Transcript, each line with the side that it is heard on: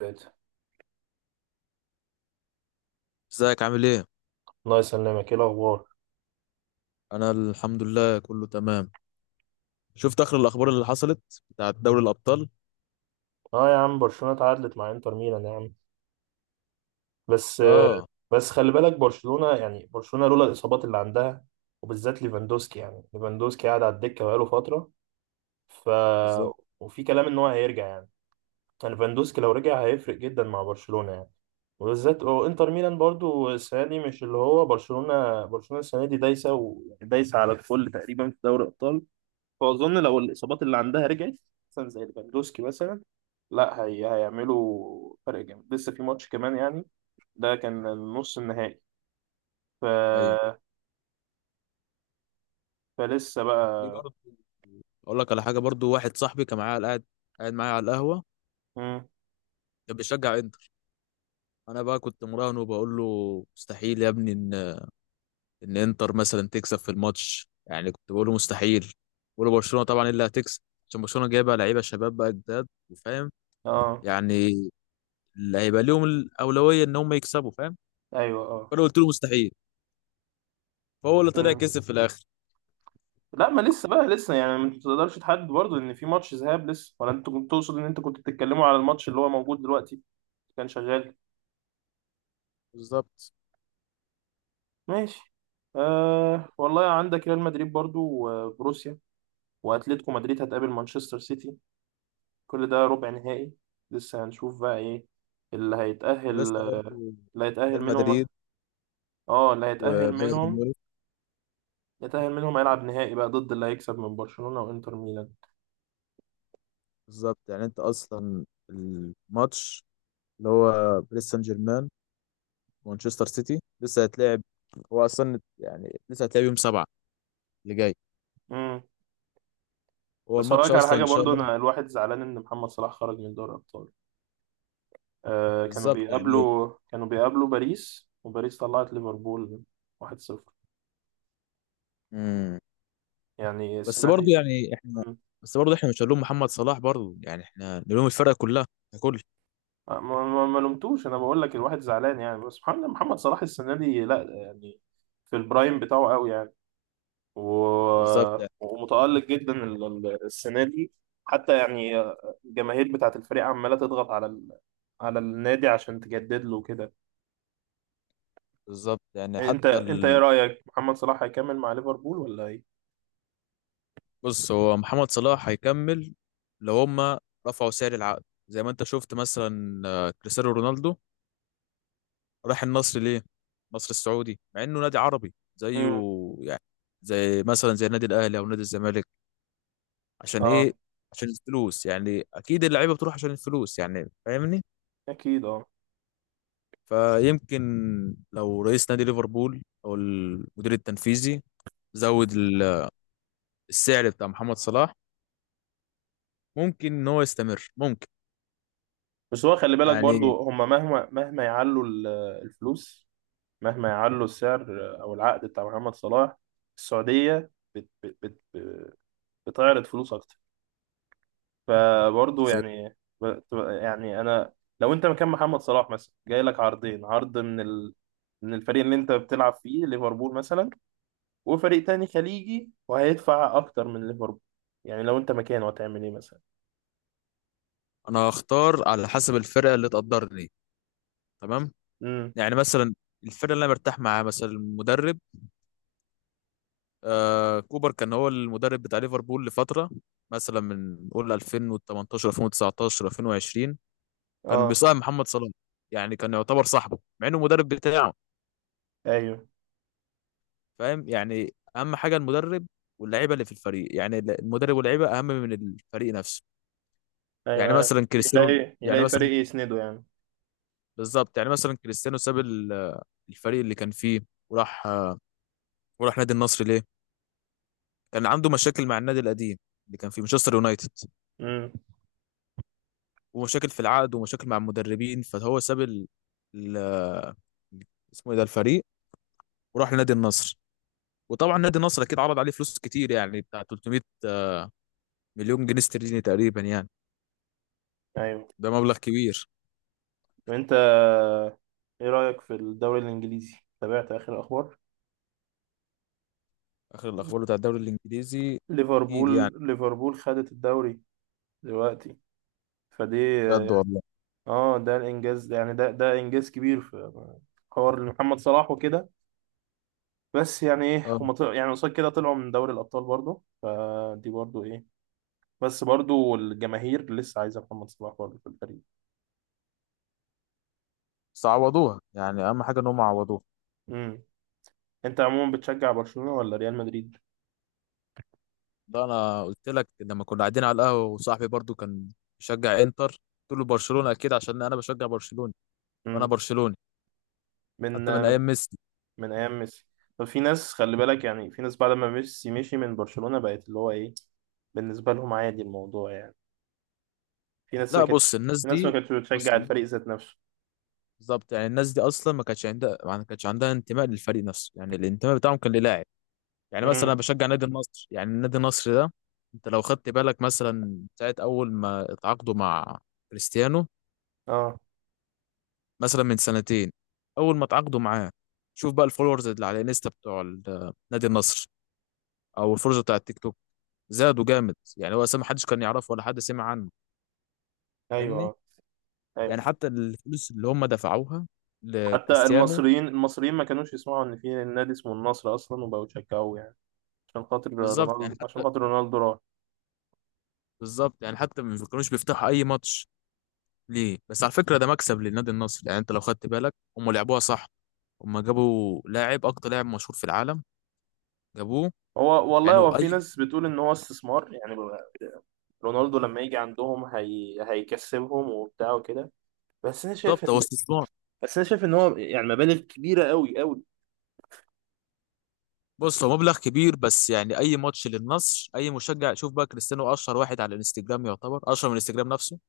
right: بيت،
left: ازيك عامل ايه؟
right: الله يسلمك، ايه الاخبار؟
left: انا الحمد لله كله تمام. شفت اخر الاخبار اللي حصلت بتاعت دوري الابطال؟
right: اه يا عم، برشلونه اتعادلت مع انتر ميلان يا عم. بس
left: اه.
right: بس خلي بالك برشلونه، يعني برشلونه لولا الاصابات اللي عندها، وبالذات ليفاندوسكي. يعني ليفاندوسكي قاعد على الدكه بقاله فتره. ف
left: بالظبط.
right: وفي كلام ان هو هيرجع يعني. يعني ليفاندوسكي لو رجع هيفرق جدا مع برشلونه يعني. وبالذات وانتر ميلان برضو السنه دي، مش اللي هو برشلونه السنه دي دايسه ودايسه على الكل تقريبا في دوري الابطال. فأظن لو الإصابات اللي عندها رجعت، مثلا زي ليفاندوسكي مثلا، لا هي هيعملوا فرق جامد لسه في ماتش كمان يعني. ده كان النص النهائي. ف...
left: ايوه.
right: فلسه
left: في
right: بقى.
left: برضه. اقول لك على حاجه برضه، واحد صاحبي كان معايا قاعد، قاعد معايا على القهوه،
right: مم.
left: كان بيشجع انتر. انا بقى كنت مراهنه وبقول له مستحيل يا ابني ان ان انتر مثلا تكسب في الماتش، يعني كنت بقول له مستحيل. بقول له برشلونه طبعا إيه اللي هتكسب؟ عشان برشلونه جايبه لعيبه شباب بقى جداد وفاهم،
right: اه،
left: يعني اللي هيبقى ليهم الاولويه ان هم يكسبوا، فاهم؟
right: ايوه اه.
left: فانا قلت له مستحيل، فهو اللي طلع
right: مم.
left: كسب في الاخر.
right: لا ما لسه بقى، لسه يعني ما تقدرش تحدد برضه ان في ماتش ذهاب لسه، ولا انت كنت تقصد ان انت كنت بتتكلموا على الماتش اللي هو موجود دلوقتي؟ كان شغال.
left: بالظبط.
right: ماشي. آه والله، عندك ريال مدريد برضه وبروسيا، واتلتيكو مدريد هتقابل مانشستر سيتي، كل ده ربع نهائي. لسه هنشوف بقى ايه اللي
left: ولسه
right: هيتأهل،
left: برضه
right: آه، اللي هيتأهل
left: ريال مدريد
right: منهم. اه، اللي هيتأهل
left: وبايرن
right: منهم
left: ميونخ.
right: يتأهل منهم هيلعب نهائي بقى ضد اللي هيكسب من برشلونة وانتر ميلان.
left: بالظبط، يعني انت اصلا الماتش اللي هو باريس سان جيرمان ومانشستر سيتي لسه هيتلعب، هو اصلا يعني لسه هيتلعب يوم سبعة اللي جاي،
right: امم.
left: هو
right: بس
left: الماتش
right: هقولك على
left: اصلا
right: حاجة
left: ان شاء
right: برضو،
left: الله.
right: انا الواحد زعلان ان محمد صلاح خرج من دوري الابطال. آه، كانوا
left: بالظبط يعني.
right: بيقابلوا كانوا بيقابلوا باريس، وباريس طلعت ليفربول 1-0.
left: امم.
right: يعني
left: بس
right: السنة
left: برضه
right: دي.
left: يعني احنا،
right: مم.
left: بس برضه احنا مش هنلوم محمد صلاح برضه، يعني احنا نلوم الفرقه كلها ككل.
right: ما لومتوش، انا بقول لك الواحد زعلان يعني. بس سبحان الله، محمد صلاح السنة دي لا يعني، في البرايم بتاعه قوي يعني.
left: بالظبط
right: و-
left: يعني.
right: ومتألق جدا. السنة دي. حتى يعني الجماهير بتاعة الفريق عمالة تضغط على النادي عشان تجدد له كده.
left: بالظبط يعني
right: انت
left: حتى.
right: انت ايه رأيك، محمد صلاح هيكمل مع ليفربول ولا ايه؟
left: بص، هو محمد صلاح هيكمل لو هما رفعوا سعر العقد، زي ما انت شفت مثلا آه، كريستيانو رونالدو راح النصر ليه؟ النصر السعودي، مع انه نادي عربي زيه،
right: امم.
left: يعني زي مثلا زي النادي الاهلي او نادي الزمالك. عشان ايه؟
right: اه
left: عشان الفلوس، يعني اكيد اللعيبه بتروح عشان الفلوس، يعني فاهمني؟
right: اكيد اه.
left: فيمكن لو رئيس نادي ليفربول او المدير التنفيذي زود ال- السعر بتاع محمد صلاح، ممكن ان هو يستمر، ممكن.
right: بس هو خلي بالك
left: يعني
right: برضو هما مهما الفلوس، مهما يعلوا السعر او العقد بتاع محمد صلاح، السعودية بتعرض فلوس اكتر. فبرضه يعني ب- يعني انا، لو انت مكان محمد صلاح مثلا جاي لك عرضين، عرض من الفريق اللي انت بتلعب فيه ليفربول مثلا، وفريق تاني خليجي وهيدفع اكتر من ليفربول، يعني لو انت مكانه هتعمل ايه مثلا؟
left: انا هختار على حسب الفرقه اللي تقدرني، تمام؟
right: امم.
left: يعني مثلا الفرقه اللي انا مرتاح معاها، مثلا المدرب. آه، كوبر كان هو المدرب بتاع ليفربول لفتره، مثلا من قول 2018 2019 2020، كان
right: اه،
left: بيصاحب محمد صلاح، يعني كان يعتبر صاحبه مع انه المدرب بتاعه.
right: ايوه.
left: فاهم؟ يعني اهم حاجه المدرب واللعيبه اللي في الفريق، يعني المدرب واللعيبه اهم من الفريق نفسه. يعني
right: ايوه.
left: مثلا كريستيانو،
right: يلاقي
left: يعني
right: يلاقي
left: مثلا،
right: فريق يسنده يعني.
left: بالظبط يعني مثلا كريستيانو ساب ال- الفريق اللي كان فيه وراح، وراح نادي النصر ليه؟ كان عنده مشاكل مع النادي القديم اللي كان في مانشستر يونايتد،
right: امم.
left: ومشاكل في العقد ومشاكل مع المدربين، فهو ساب ال... ال... اسمه ايه ده الفريق، وراح لنادي النصر. وطبعا نادي النصر اكيد عرض عليه فلوس كتير، يعني بتاع 300 مليون جنيه استرليني تقريبا يعني،
right: ايوه.
left: ده مبلغ كبير.
right: وانت ايه رايك في الدوري الانجليزي؟ تابعت اخر اخبار؟
left: اخر الاخبار بتاع الدوري الانجليزي، اكيد يعني.
right: ليفربول خدت الدوري دلوقتي فدي.
left: بجد والله.
right: اه، ده الانجاز يعني، ده انجاز كبير في حوار محمد صلاح وكده. بس يعني ايه،
left: اه.
right: هم طلعوا يعني قصاد كده، طلعوا من دوري الابطال برضو فدي برضو ايه. بس برضو الجماهير لسه عايزه محمد صلاح برضو في الفريق.
left: بس عوضوها يعني، اهم حاجه ان هم عوضوها.
right: امم. انت عموما بتشجع برشلونه ولا ريال مدريد؟
left: ده انا قلت لك لما كنا قاعدين على القهوه وصاحبي برضو كان بيشجع انتر، قلت له برشلونه اكيد، عشان انا بشجع برشلونه وانا
right: امم.
left: برشلوني حتى من
right: من،
left: ايام ميسي.
right: من ايام ميسي. طب في ناس خلي بالك، يعني في ناس بعد ما ميسي مشي من برشلونه بقت اللي هو ايه، بالنسبه لهم عادي الموضوع يعني. في ناس ما
left: لا،
right: كانتش
left: بص الناس
right: في ناس ما
left: دي،
right: كانتش
left: بص
right: بتشجع الفريق
left: الناس-
right: ذات نفسه.
left: بالظبط يعني الناس دي اصلا ما كانتش عندها، ما كانتش عندها انتماء للفريق نفسه، يعني الانتماء بتاعهم كان للاعب. يعني مثلا
right: امم.
left: انا بشجع نادي النصر، يعني النادي النصر ده، انت لو خدت بالك مثلا ساعه اول ما اتعاقدوا مع كريستيانو،
right: اه،
left: مثلا من سنتين، اول ما اتعاقدوا معاه، شوف بقى الفولورز اللي على الانستا بتوع ال- نادي النصر، او الفولورز بتاع التيك توك، زادوا جامد يعني. هو أساسا ما حدش كان يعرفه ولا حد سمع عنه، فاهمني؟
right: ايوه. آه.
left: يعني حتى الفلوس اللي هم دفعوها
right: حتى
left: لكريستيانو.
right: المصريين ما كانوش يسمعوا ان في نادي اسمه النصر اصلا وبقوا يشجعوه يعني.
left: بالظبط يعني
right: عشان
left: حتى،
right: خاطر رونالدو راح.
left: بالظبط يعني حتى ما كانوش بيفتحوا اي ماتش ليه، بس على فكره ده مكسب للنادي النصر. يعني انت لو خدت بالك هم لعبوها صح، هم جابوا لاعب اكتر لاعب مشهور في العالم، جابوه.
right: هو والله،
left: يعني
right: هو في
left: اي.
right: ناس بتقول ان هو استثمار يعني، رونالدو لما يجي عندهم هيكسبهم وبتاع وكده. بس انا شايف
left: بالظبط، هو
right: ان
left: استثمار.
right: بس انا شايف ان هو يعني مبالغ كبيرة قوي.
left: بص، هو مبلغ كبير، بس يعني اي ماتش للنصر اي مشجع، شوف بقى كريستيانو اشهر واحد على الانستجرام، يعتبر اشهر من الانستجرام نفسه.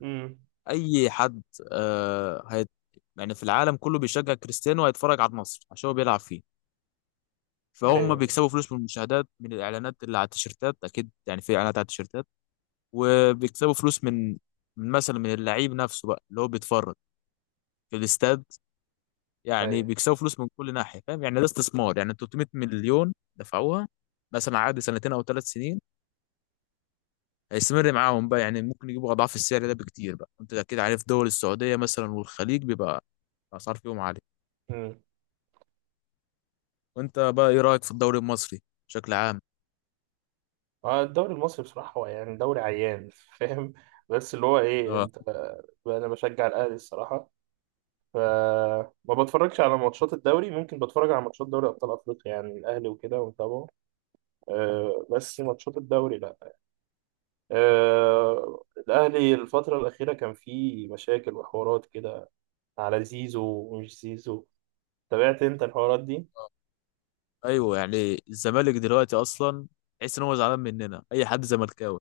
right: امم.
left: اي حد آه هيت، يعني في العالم كله بيشجع كريستيانو هيتفرج على النصر عشان هو بيلعب فيه، فهم
right: ايوه.
left: بيكسبوا فلوس من المشاهدات، من الاعلانات اللي على التيشيرتات، اكيد يعني في اعلانات على التيشيرتات. وبيكسبوا فلوس من، من مثلا، من اللعيب نفسه بقى اللي هو بيتفرج في الاستاد. يعني
right: ايوه.
left: بيكسبوا فلوس من كل ناحيه. فاهم؟ يعني ده استثمار، يعني 300 مليون دفعوها مثلا عقد سنتين او ثلاث سنين، هيستمر معاهم بقى، يعني ممكن يجيبوا اضعاف السعر ده بكتير بقى، انت اكيد عارف دول السعوديه مثلا والخليج بيبقى الاسعار فيهم عاليه.
right: امم.
left: وانت بقى ايه رايك في الدوري المصري بشكل عام؟
right: آه، الدوري المصري بصراحة هو يعني دوري عيان فاهم. بس اللي هو ايه
left: آه.
right: انت، انا بشجع الاهلي الصراحة، فما بتفرجش على ماتشات الدوري، ممكن بتفرج على ماتشات دوري ابطال افريقيا، يعني الاهلي وكده ومتابعه. أه بس ماتشات الدوري لا. أه الاهلي الفتره الاخيره كان فيه مشاكل وحوارات كده، على زيزو ومش زيزو. تابعت انت الحوارات دي؟
left: ايوه يعني الزمالك دلوقتي اصلا تحس ان هو زعلان مننا اي حد زملكاوي،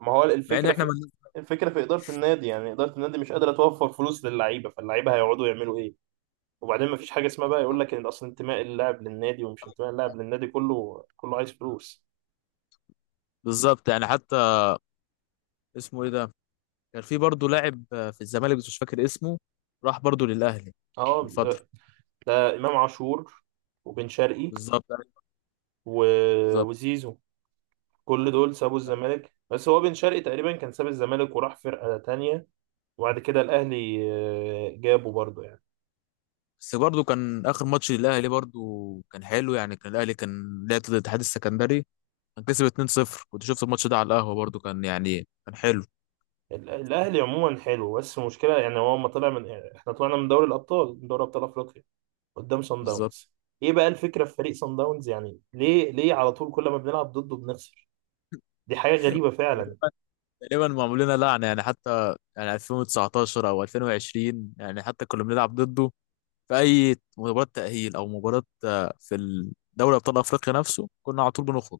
right: ما هو
left: مع ان
right: الفكره
left: احنا
right: في
left: من...
right: الفكره في اداره النادي، يعني اداره النادي مش قادره توفر فلوس للعيبه، فاللعيبه هيقعدوا يعملوا ايه؟ وبعدين ما فيش حاجه اسمها بقى يقول لك ان اصل انتماء اللاعب للنادي ومش انتماء اللاعب للنادي، كله كله عايز فلوس.
left: بالظبط يعني حتى، اسمه ايه ده، كان في برضه لاعب آه، في الزمالك بس مش فاكر اسمه، راح برضه للاهلي من
right: اه،
left: فتره.
right: ده امام عاشور، وبن شرقي،
left: بالظبط أيوة،
right: و...
left: بالظبط.
right: وزيزو. كل دول سابوا الزمالك، بس هو بن شرقي تقريبا كان ساب الزمالك وراح فرقة تانية، وبعد كده الاهلي آه، جابه برضه يعني.
left: بس برضه كان اخر ماتش للاهلي برضه كان حلو، يعني كان الاهلي كان لعب ضد الاتحاد السكندري، كان كسب 2-0، كنت شفت الماتش ده على القهوه برضه، كان يعني كان حلو.
right: ال- الاهلي عموما حلو، بس المشكله يعني هو ما طلع من، يعني احنا طلعنا من دوري الابطال، من دوري ابطال افريقيا، قدام صن
left: بالظبط.
right: داونز. ايه بقى الفكره في فريق صن داونز، يعني ليه، ليه على طول كل ما بنلعب ضده بنخسر؟ دي حاجه غريبه
left: تقريبا،
right: فعلا.
left: تقريباً معمول لنا لعنه، يعني حتى يعني 2019 او 2020 يعني حتى كنا بنلعب ضده في اي مباراه تاهيل او مباراه آه، في الدوري ابطال افريقيا نفسه كنا على طول بنخرج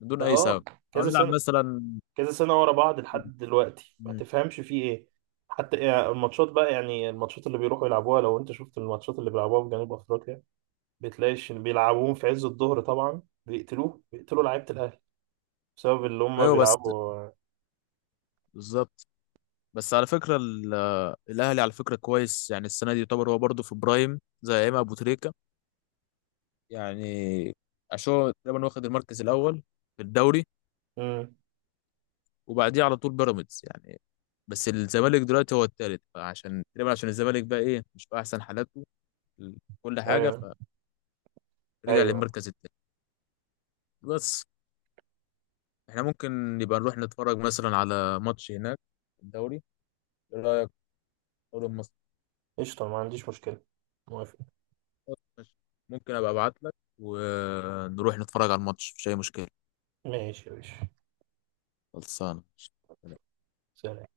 left: من دون
right: ده
left: اي
right: اه،
left: سبب، او
right: كذا
left: نلعب
right: سنه،
left: مثلا.
right: كذا سنة ورا بعض لحد دلوقتي ما
left: مم.
right: تفهمش فيه ايه. حتى يعني الماتشات بقى، يعني الماتشات اللي بيروحوا يلعبوها، لو انت شفت الماتشات اللي بيلعبوها في جنوب افريقيا، بتلاقيش إن بيلعبوهم في عز الظهر، طبعا بيقتلوه، بيقتلوا لعيبة الاهلي بسبب اللي هم
left: ايوه بس،
right: بيلعبوا.
left: بالظبط. بس على فكره ال- الاهلي على فكره كويس، يعني السنه دي يعتبر هو برضه في برايم زي امام ابو تريكه يعني، عشان هو تقريبا واخد المركز الاول في الدوري،
right: امم.
left: وبعديه على طول بيراميدز يعني، بس الزمالك دلوقتي هو الثالث، فعشان تقريبا عشان الزمالك بقى ايه مش في احسن حالاته، ال- كل حاجه،
right: ايوه.
left: فرجع
right: ايوه.
left: للمركز الثاني. بس احنا ممكن نبقى نروح نتفرج مثلا على ماتش هناك في الدوري، ايه رايك في الدوري المصري؟
right: قشطة، ما عنديش مشكلة، موافق.
left: خلاص ماشي. ممكن ابقى ابعت لك ونروح نتفرج على الماتش، مفيش اي مشكله،
right: ماشي يا باشا.
left: خلصانه.
right: سلام.